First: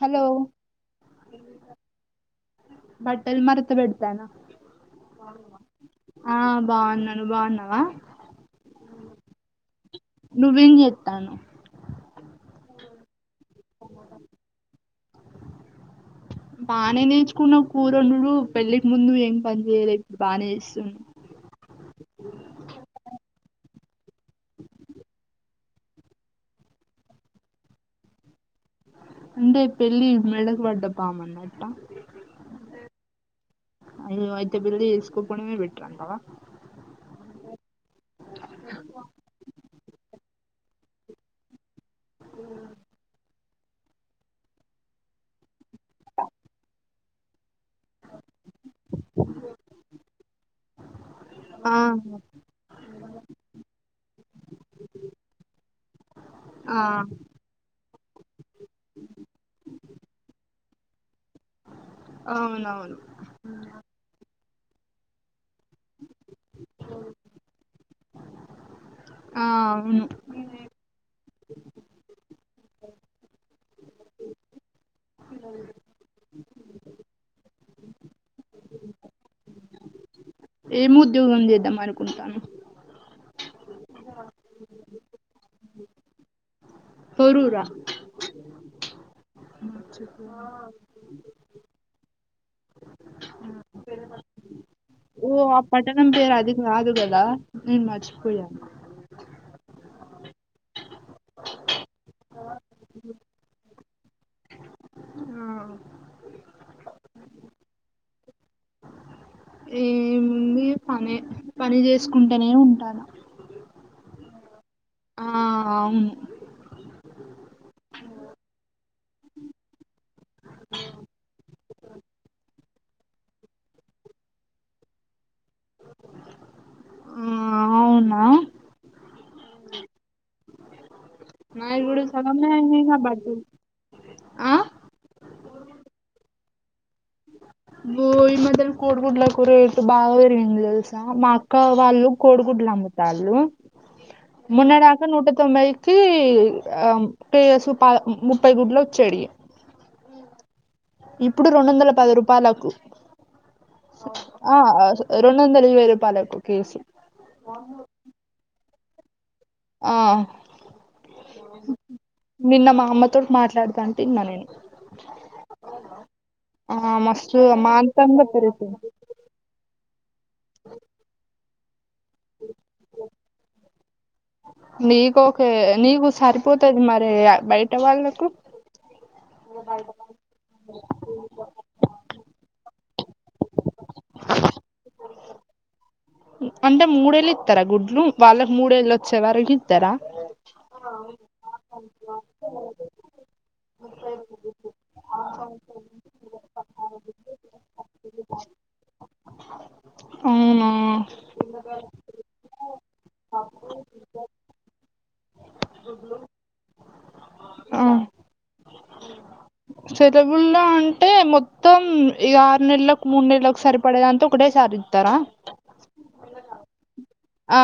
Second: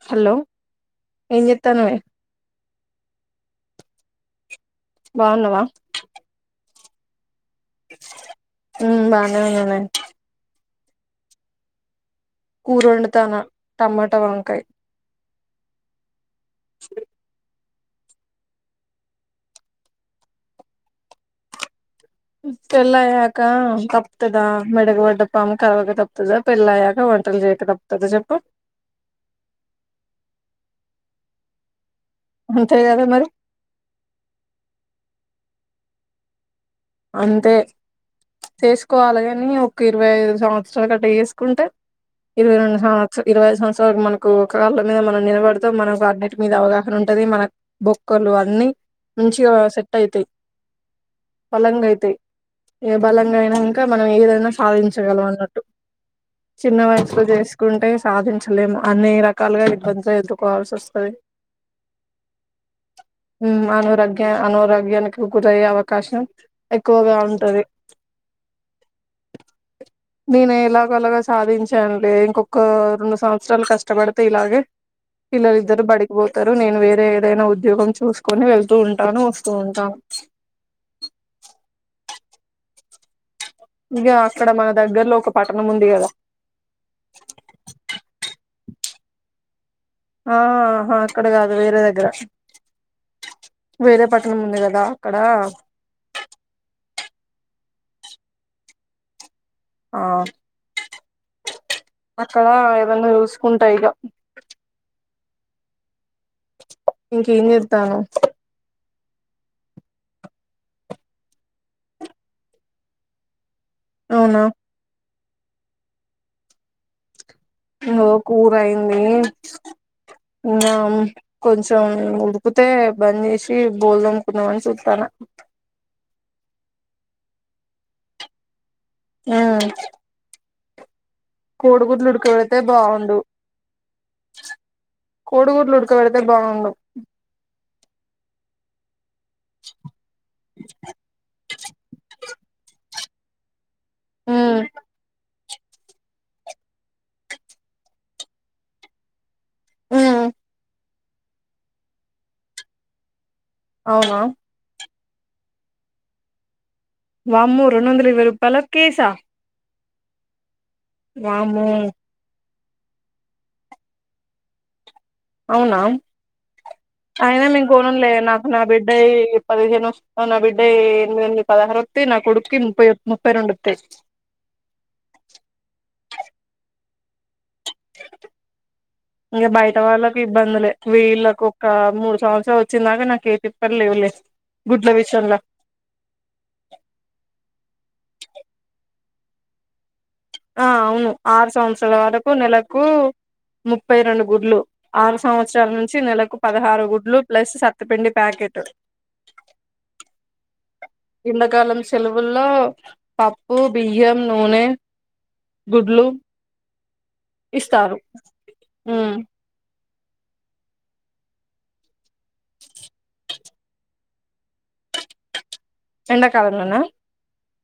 Hello ఏం చేత్తానవే బట్టలు మరతబెడుతూ బాగున్నావా ఆ బాగున్నాను బాగున్నా బానే ఉన్న అండి తాను కూరవండుతాన టమాట వంకాయ బానే నేర్చుకునావు కురోండుడు పెళ్ళికి ముందు ఏం పని చేయలే బాగానే చేస్తునా. పెళ్లి అయ్యాక తప్పుతాద మెడకి వడ్డ పాము కలవక తప్పుతుదా పెళ్ళి అయ్యాక వంటలు చేయక తప్తుందా చెప్పు. అంటే పెళ్ళి మెడకు పడ్డ పామన్నట్ట. అంతే కదా మరి అయ్యో అయితే పెళ్లిసుకోక పోతేనే బెటర్ అంటావా. అంతే చేసుకోవాలి కాని ఒక ఇరవై ఐదు సంవత్సరాలు గట్టా చేసుకుంటే ఇరవై రె ఇరవై సంవత్సర మనకు ఒక కళ్ళ మీద మనం నిలబడుతూ మనకు అన్నింటి మీద అవగాహన ఉంటది మన బొక్కలు అన్ని. మంచిగా సెట్ అయితాయి ఆ బలంగా అయితాయి ఏ బలంగా అయినా ఇంకా మనం ఏదైనా సాధించగలం అన్నట్టు. ఆ చిన్న వయసులో చేసుకుంటే సాధించలేము అన్ని రకాలుగా ఇబ్బందులు ఎదుకోవాల్సి వస్తుంది. అవునవును అనారోగ్య అనారోగ్యానికి గురయ్యే అవకాశం ఎక్కువగా ఉంటది. ఆ అవును నేను ఎలాగ అలగ సాధించాను లే ఇంకొక రెండు సంవత్సరాలు కష్టపడితే ఇలాగే. పిల్లలిద్దరు బడికి పోతారు నేను వేరే ఏదైనా ఉద్యోగం చూసుకొని వెళ్తూ ఉంటాను వస్తూ ఉంటాను. ఏం ఉద్యోగం చేద్దామ అనుకుంటానువు ఇగ అక్కడ మన దగ్గర్లో ఒక పట్టణం ఉంది కదా. పోరుర ఆహా అక్కడ కాదు వేరే దగ్గర వేరే పట్నం ఉంది కదా అక్కడ ఓ ఆ పట్టణం పేరు అది కాదు కదా నేను మరచిపోయను ఆ అక్కడ ఏదన్నా చూసుకుంటా ఇగ ఆ ఇంక ఎమ్ చేస్తన్నావ్. పని పని చేసుకుంటేనే ఉంటాన అవునా అవును ను కూర అయింది ఇగ కొంచెం ఉడికితే బంద్ చేసి బోల్దమ్కున్నాము అని చూతాన. అవునా ఉ నావి కూడా సగమ్నే అయినయిగా బట్లు కోడిగుడ్డులు ఉడకపెడితే బాగుండు బో ఈ మధ్యనా గుడ్లకు రేటు బాగా పెరిగింది తెలుసా మా వాళ్ళు కోడుగుడ్లు అమ్ముతాళ్లు ఉమ్ మొన్న దాకా నూట తొబ్భైకి ఆ పేసు పా ముప్పై గుడ్లు వచ్చేడివి ఉమ్ ఇప్పుడు రెండు వందల పది రూపాయలకు అవునా ఆ అసు రెండు వందల ఇరవై రూపాయాలకు కేసు వామ్మో రెండు వందల ఇరవై రూపాయల కేసా ఆ వామ్మో నిన్న మా అమ్మ తోటి మాట్లాడతంటే విన్నా నేను. అవునా ఆ మస్తు అయినా మీమ్ కోనంలే అమాంతంగా నాకు నా బిడ్డ పెరుగుతుంది ఇ పదిహేను వస్తును నా బిడ్డ ఎనిమిది పదహరు వత్తాయ్ నా కుడుక్కి ముప్పై ముప్పై రెండు వత్తాయ్. నీకు ఓకే నీకు సరిపోతది మరి బయట వాళ్ళకు ఇంకా బయట వాళ్ళకి ఇబ్బందులే వీళ్ళకు ఒక మూడు సంవత్సరాలు వచ్ వచ్చేదాకా నాకు ఏ పిప్పర్ లేవులే గుడ్లు విషయంలో. అంటే చే వరకు ఇత్తరా ఆ అవును ఆరు సంవత్సరాల వరకు నెలకు ముప్పై రెండు గుడ్లు ఆరు సంవత్సరాల నుంచి నెలకు పదహారు గుడ్లు ప్లస్ సత్తపిండి ప్యాకెటు. [inaudible] ఉ ఎండాకాలం సెలవుల్లో పప్పు బియ్యం నూనె గుడ్లు ఆ ఇస్తారు ఉ సెలవుల్లో అంటే మొత్తం ఈ ఆరు నెల్లకు మూడు నెలలకు సరిపడే అంతో ఇప్పుడే సార్ ఇత్తారా వునా ఆ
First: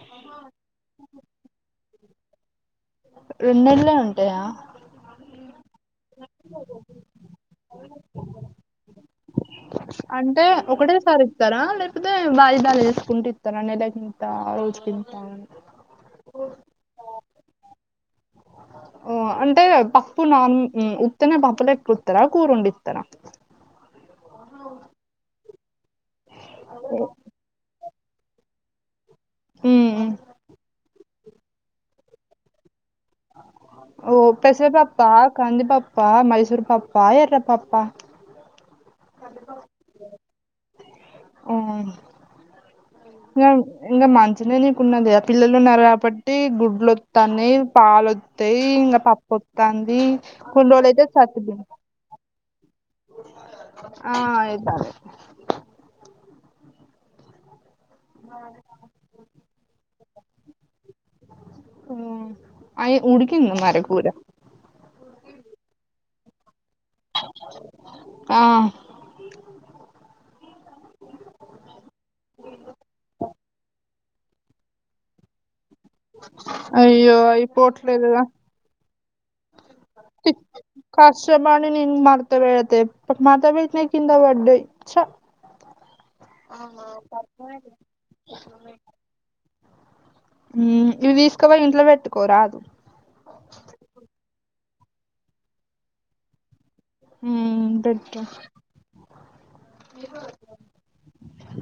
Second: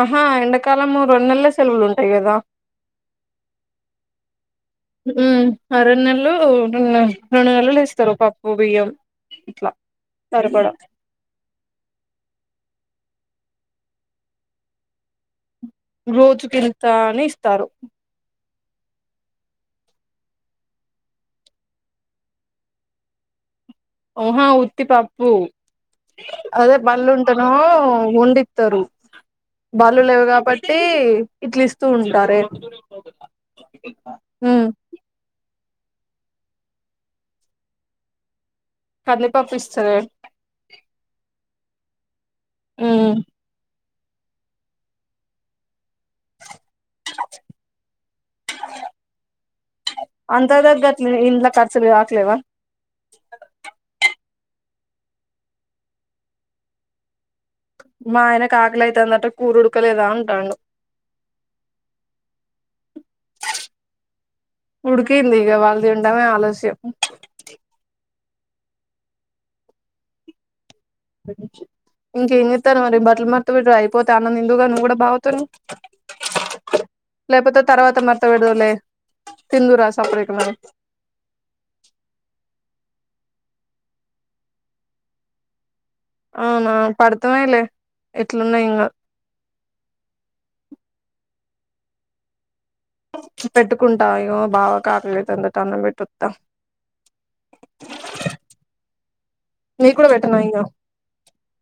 ఆహా ఎండాకాలము రెండు నెల్లె సెలవులు ఉంటాయి కదా. రెన్నేళ్లే ఉంటాయా ఉ ఆ రెండు నెల్లు [unintelligible] రెండు నెలలు ఇస్తారు పప్పు బియ్యం. ఇట్లా అంటే సరిపడా ఒకటే సారి ఇస్తారా లేకపోతే వాయిదాలు ఇస్త్ కుంటి ఇత్తార నెలకి కింత రోజ కింత అని రోజుకింత అని ఇస్తారు ఓ అంటే పప్పు నాన్ ఉత్తనే పప్పులెక్క వుత్తారా కూరొండి ఇత్తారా. ఓహో ఉత్తి పప్పు అదే బళ్ళు ఉంటానో వండి ఇత్తారు బళ్లు ఉమ్ లేవు కాబట్టి ఇట్లిస్తూ ఉంటారే. ఓ ఉమ్. పెసర పప్పా కంది పప్ ప్పా మైసూర్ పప్పా ఎర్ర పప్పా కందిపప్పు ఇస్తారు ఉ ఇంకా మంచి నీళ్ళు నీకున్నది ఆ పిల్లలు ఉన్నారు కాబ బట్టి గుడ్లు వత్తాన్నాయ్ పాలోత్తయ్ ఇంకా పప్పువొత్తానంది కులోడు అయితే ఇల ఖర్చలు కావట్లేవా ఆ ఇద్దామ్ లే మా ఆయనకు ఆకలైతాందఅట కూర్ ఉడకలేదా అంటాంఅండు అయి ఉడికింద మరి కూర కింది ఇగ వాళ్ తిండమే ఆలస్యం మ్ ఆ ఇంకేం చెస్తారు మరి బట్టలు మడ్త బేడ్తే అయిపోతే అన్నం తిందుగాని నువ్వు కూడా బావా తోనే అయ్యో అయి తర్వాత పోట్లేదుగా మడత పెడదువులే తిందువురా సప్పుడేక మరి కష్ట బడి నేను మడ్త బేడితే మర్త బెట్టినై కింద బడ్డాయి ఛా అవునా పడతమైలే ఇట్లు ఉన్నాయి ఇంగా ఇవి తీసుకోపో ఇంట్లో పెట్టుకోరాదు పెట్టుకుంటా ఇగో బావకు ఆకలైతంద అటా అన్నం పెట్టోత్తా మ్ పెట్టు నీకు కూడా పెట్టనా ఇగ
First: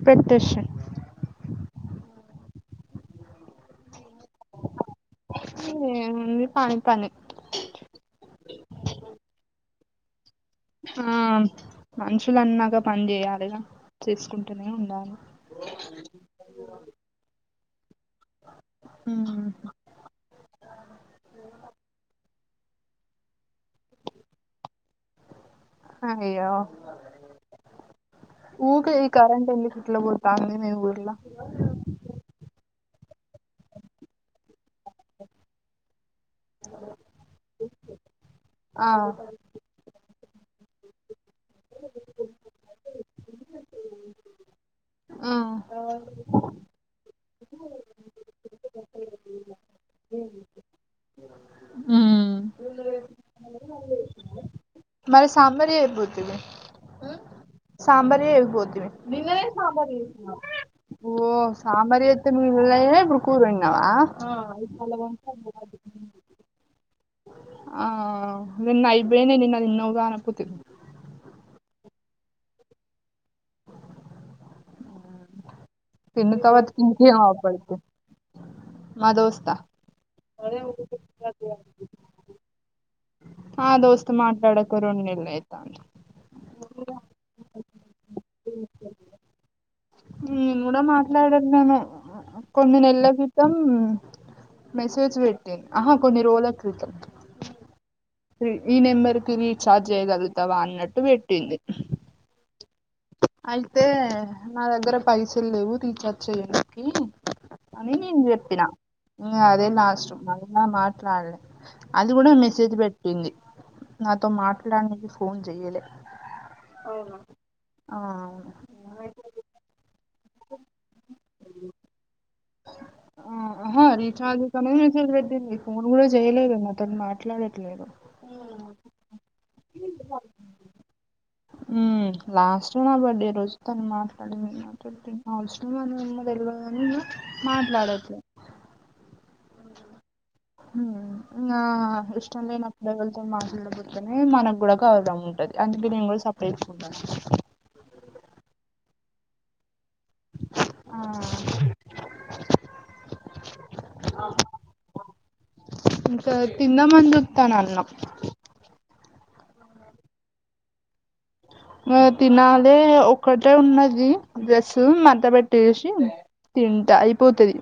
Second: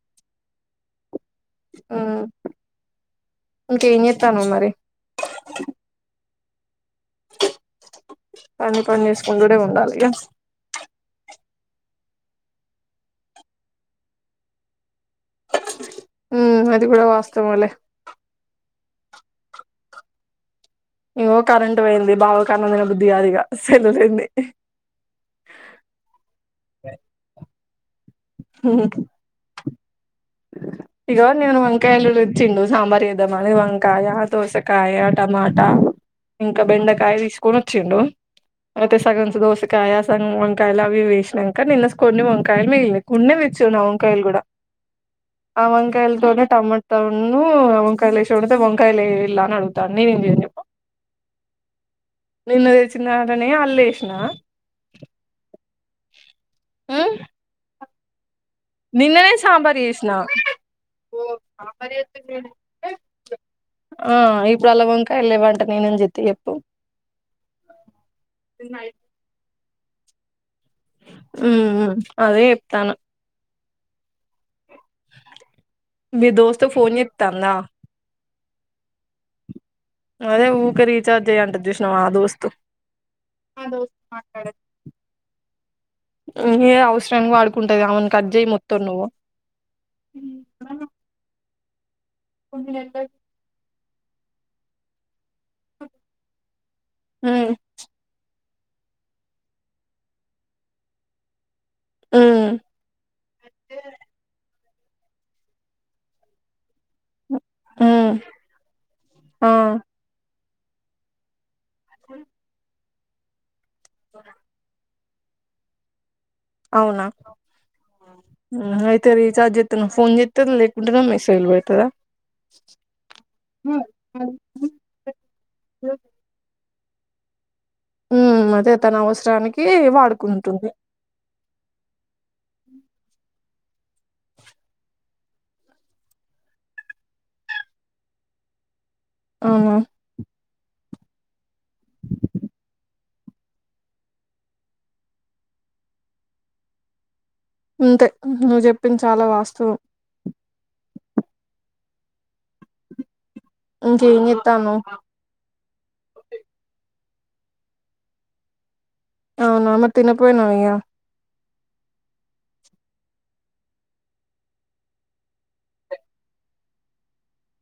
పేట్టేషయ్ ఆ ఇంకా ఎంచేత్తావమ్ మరి ఏముంది పని పని పనికొంచేసుకోండుడే ఉండాలి ఇగా ఆమ్ మనుషులు అన్నాక పని చేయాలిగా చేసుకుంటూనే ఉండాలి మ్ అది కూడా వాస్తవంమ్ లే ఊహు ఇంగో కరెంట్ పోయింది బావకి అన్నం తిన బుద్ధిగాదు ఇగ అస్సలు పోయింది అయ్యో ఊకే ఈ కరెంటు ఎల్లిక్ కిట్ల పో ఇగ నేను వంకాయలు రుచ్చిండు సాంబార్ ఏ దామ్ అని వంకాయ దొసక కాయ టమాటా ఇంకా బెండకాయ తీసుకొని వచ్చిఉండు ఆ అయితే సగమ్ కోసి కాయాస్ వంకాయలు అవి ఇవి ఏసినాక నిన్న కొన్ని వంకాయలు మిగిలిన కొన్నే వచ్చినామ్ వంకాయలు కూడా ఉమ్ ఆ వంకాయల్ కూడా టమోటా నవ్వు వంకాయలే ఏసి వండితే వంకాయలే ఇలానే అడుగుతావ్ అన్ని నేనేం చెప్పు నిన్ను తెచ్చినాడ అనే అళ్ళే ఏషినా మరి సామ్అడి అయిపోతు ఉంది ఆ సాంబారి అయిపోతు ఉంది. నిన్ననే సాంబారి చేసిన చేసుకున్నామ్ ఓ సాంబార్ చేత్తే [inaudible] ఇప్పుడుకూర్ వండినావా ఆ ఎమ్ జొత్తి జేప్పు ఆ నిన్న అయిబేనై నిన్న అది [inaudible] ఉ ఉ అదే ఎప్తానా మీ తిన్న దోస్త్ తర్వాత ఫోన్ ఇంకేం చేత్తా అందా అవుపడతాయి మా దోస్త అదే ఊకే రీచార్జ్ చేయ్యంటా అది చూసినావా దోస్త్ ఆ దోస్తత్ మాట్లాడక రుణెల్యియ్ ఏ అవసరానికి వాడుకుంట అది ఆవును కడ్ జేయి మొత్తం నువ్వు నేను కూడా ఉమ్ మాట్లాడట్లేను కొన్ని నెలల క్రితం మెసేజ్ పెట్ ఆహా కొన్ని రోల క్రితంమ్ ఈ నెంబర్ కి రీఛార్జ్ చేయ్యగలుగుతావా అన్న అట్టు పెట్టి ఇంది ఉమ్ అయితే నా దగ్గర పైసలు లేవు రీచార్జ్ చేయను అని ఉమ్ నేను చెప్పినా ఆ అదే లాస్ట్ నేను మాట్లాడలే అది కూడా మెసేజ్ పెట్టింది నాతో మాట్లాడనికి ఫోన్ చెయ్యలే అవునా ఆ అవును అయితే రీచార్జ్ [unintelligible] ఫోన్ [unintelligible] లేకుంటానే మెసేజ్ లు పెడతాడదా ఆహా రీచార్జ్ కేన్ మెసేజ్ పెట్టింది ఫోన్ కూడా చేయలే ఈమే తోని మాట్లాడను ఉమ్ అదే తన అవసరానికి వాడుకుంటుంది ఉమ్ లాస్ట్ నా బర్త్డే రోజు తను మాట్లాడింది నా తోటి అవసరం [unintelligible] [unintelligible] మాట్లాడదు ఆహా ఆహా ఇష్టం లేనపుడు ఎవరితో మాట్లాడకుండానే మనకు కూడా కా అందుకే నేను కూడా సపరేట్ అంతే నువ్వు చెప్పింది చాలా వాస్తవం ఆ ఇంకేం ఏం చేతనవ్ ఇకా తిందామని చూతాన అన్నం అవునా మరీ తిన పోయిన ఇగ ఆ తినాలే ఒక్కటే ఉన్నది డ్రెస్సు మడత పెట్టేసి తింటా అయిపోతుది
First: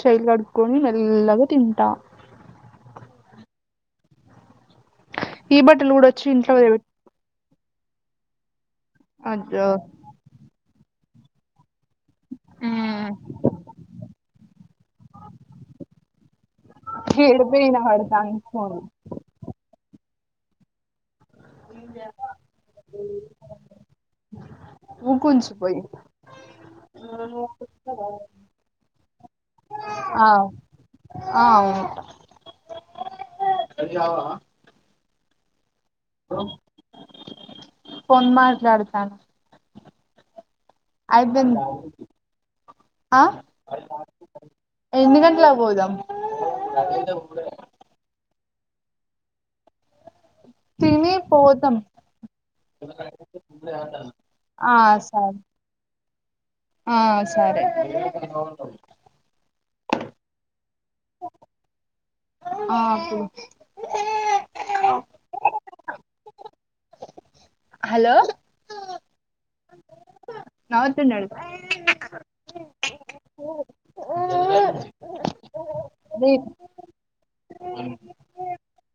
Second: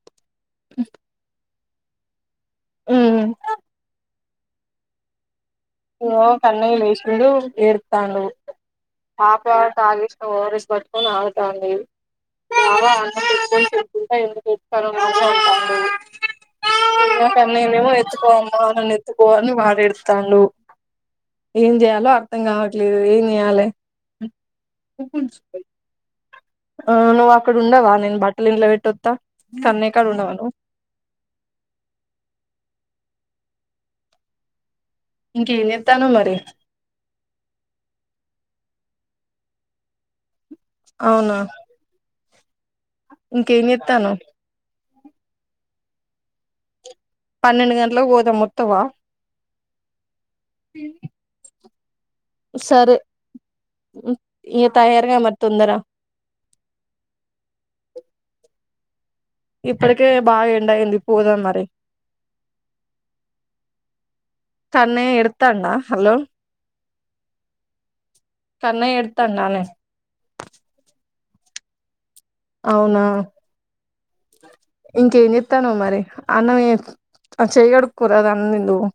చెయ్యి కడుకొని మెల్లగా తింటా ఊమ్ ఈ బట్టలు కూడా ఓ వచ్చి ఇంట్లో కన్నయ్య వదిలిపెట్ లేసినాడు ఏడుతాండు పాప అయ్యో తాగేసిన ఓఆర్ఎస్ పట్టుకొని ఆడుతాంది [unintelligible] [unintelligible] ఏడుపే నేనేమో వినపడతాంది ఎత్తుకోవమ్మా ఫోన్ నన్ను ఎత్తుకో వాడెడుతాండు ఏం చేయాలో అర్థం కావట్లేదు ఏం చేయాలి ఊ కొంచెం పోయి ఆ నువ్వు అక్కడ ఉండవా నేను బట్టలు ఇంట్లో పెట్టొత్త కన్నయ్యకడ ఆ ఉండవా నువ్వు ఆ ఉంటా ఇంకేం చేత్తన్నావ్ మరి ఫోన్ మాట్లాడతాను అవునా అయిపోయిందా ఇంకేం చేతనవ్ ఎన్ని గంటలా పోదాం పన్నెండు గంటలకు పోదా మొత్తవా తినీ పోదాం సరే ఇగ ఆ తయారుగా సరే మరి తొందర ఆ సరే ఇప్పటికే బాగా ఎండ అయింది పోదం మరి ఆ కన్నయ్య ఏడుతండా హలో హలో కన్నయ్య ఎడతాండానే [unintelligible] అ అవునా ఇంకేం చేతన్నావ్ మరి అదే అన్నమే ఆ చేయి కడుక్కోరాదు అన్నం తిందువు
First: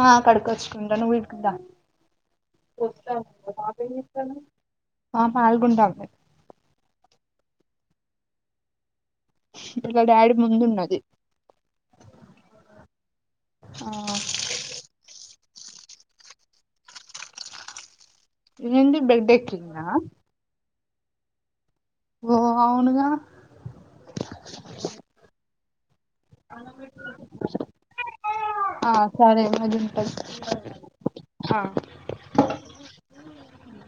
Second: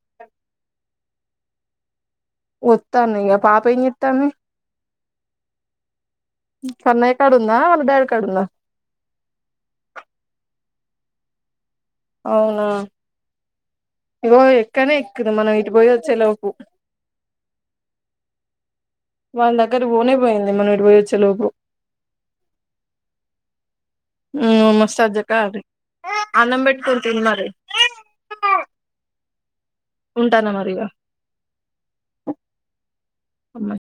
ఆ కడుకచ్చుకుంటా నువ్వు ఇంకా దా వత్తాన్న ఇగ పాప ఏం చేత్తాంది మా పాలు గుంటే అవ్వె ఉన్నావా మ డాడీ కదా ఉన్నావా ఇప్పుడు మా డాడి ముందు ఉన్నది అవునా ఆ ఇగో ఎక్కనే ఎక్కుది మనం పోయి వచ్చేలోపు ఏంది బెడ్ వాని దగ్గర ఎక్కిందా కి పోనే పోయింది మనం ఇటు పోయి వచ్చే లోపు ఓ అవునుగా మస్తు అద్దెకరం అన్నం పెట్టుకొని తిను మరి ఆ సరే నేను తింటా ఉంటానా మరి ఇగ ఆ సరే ఉన్నాయి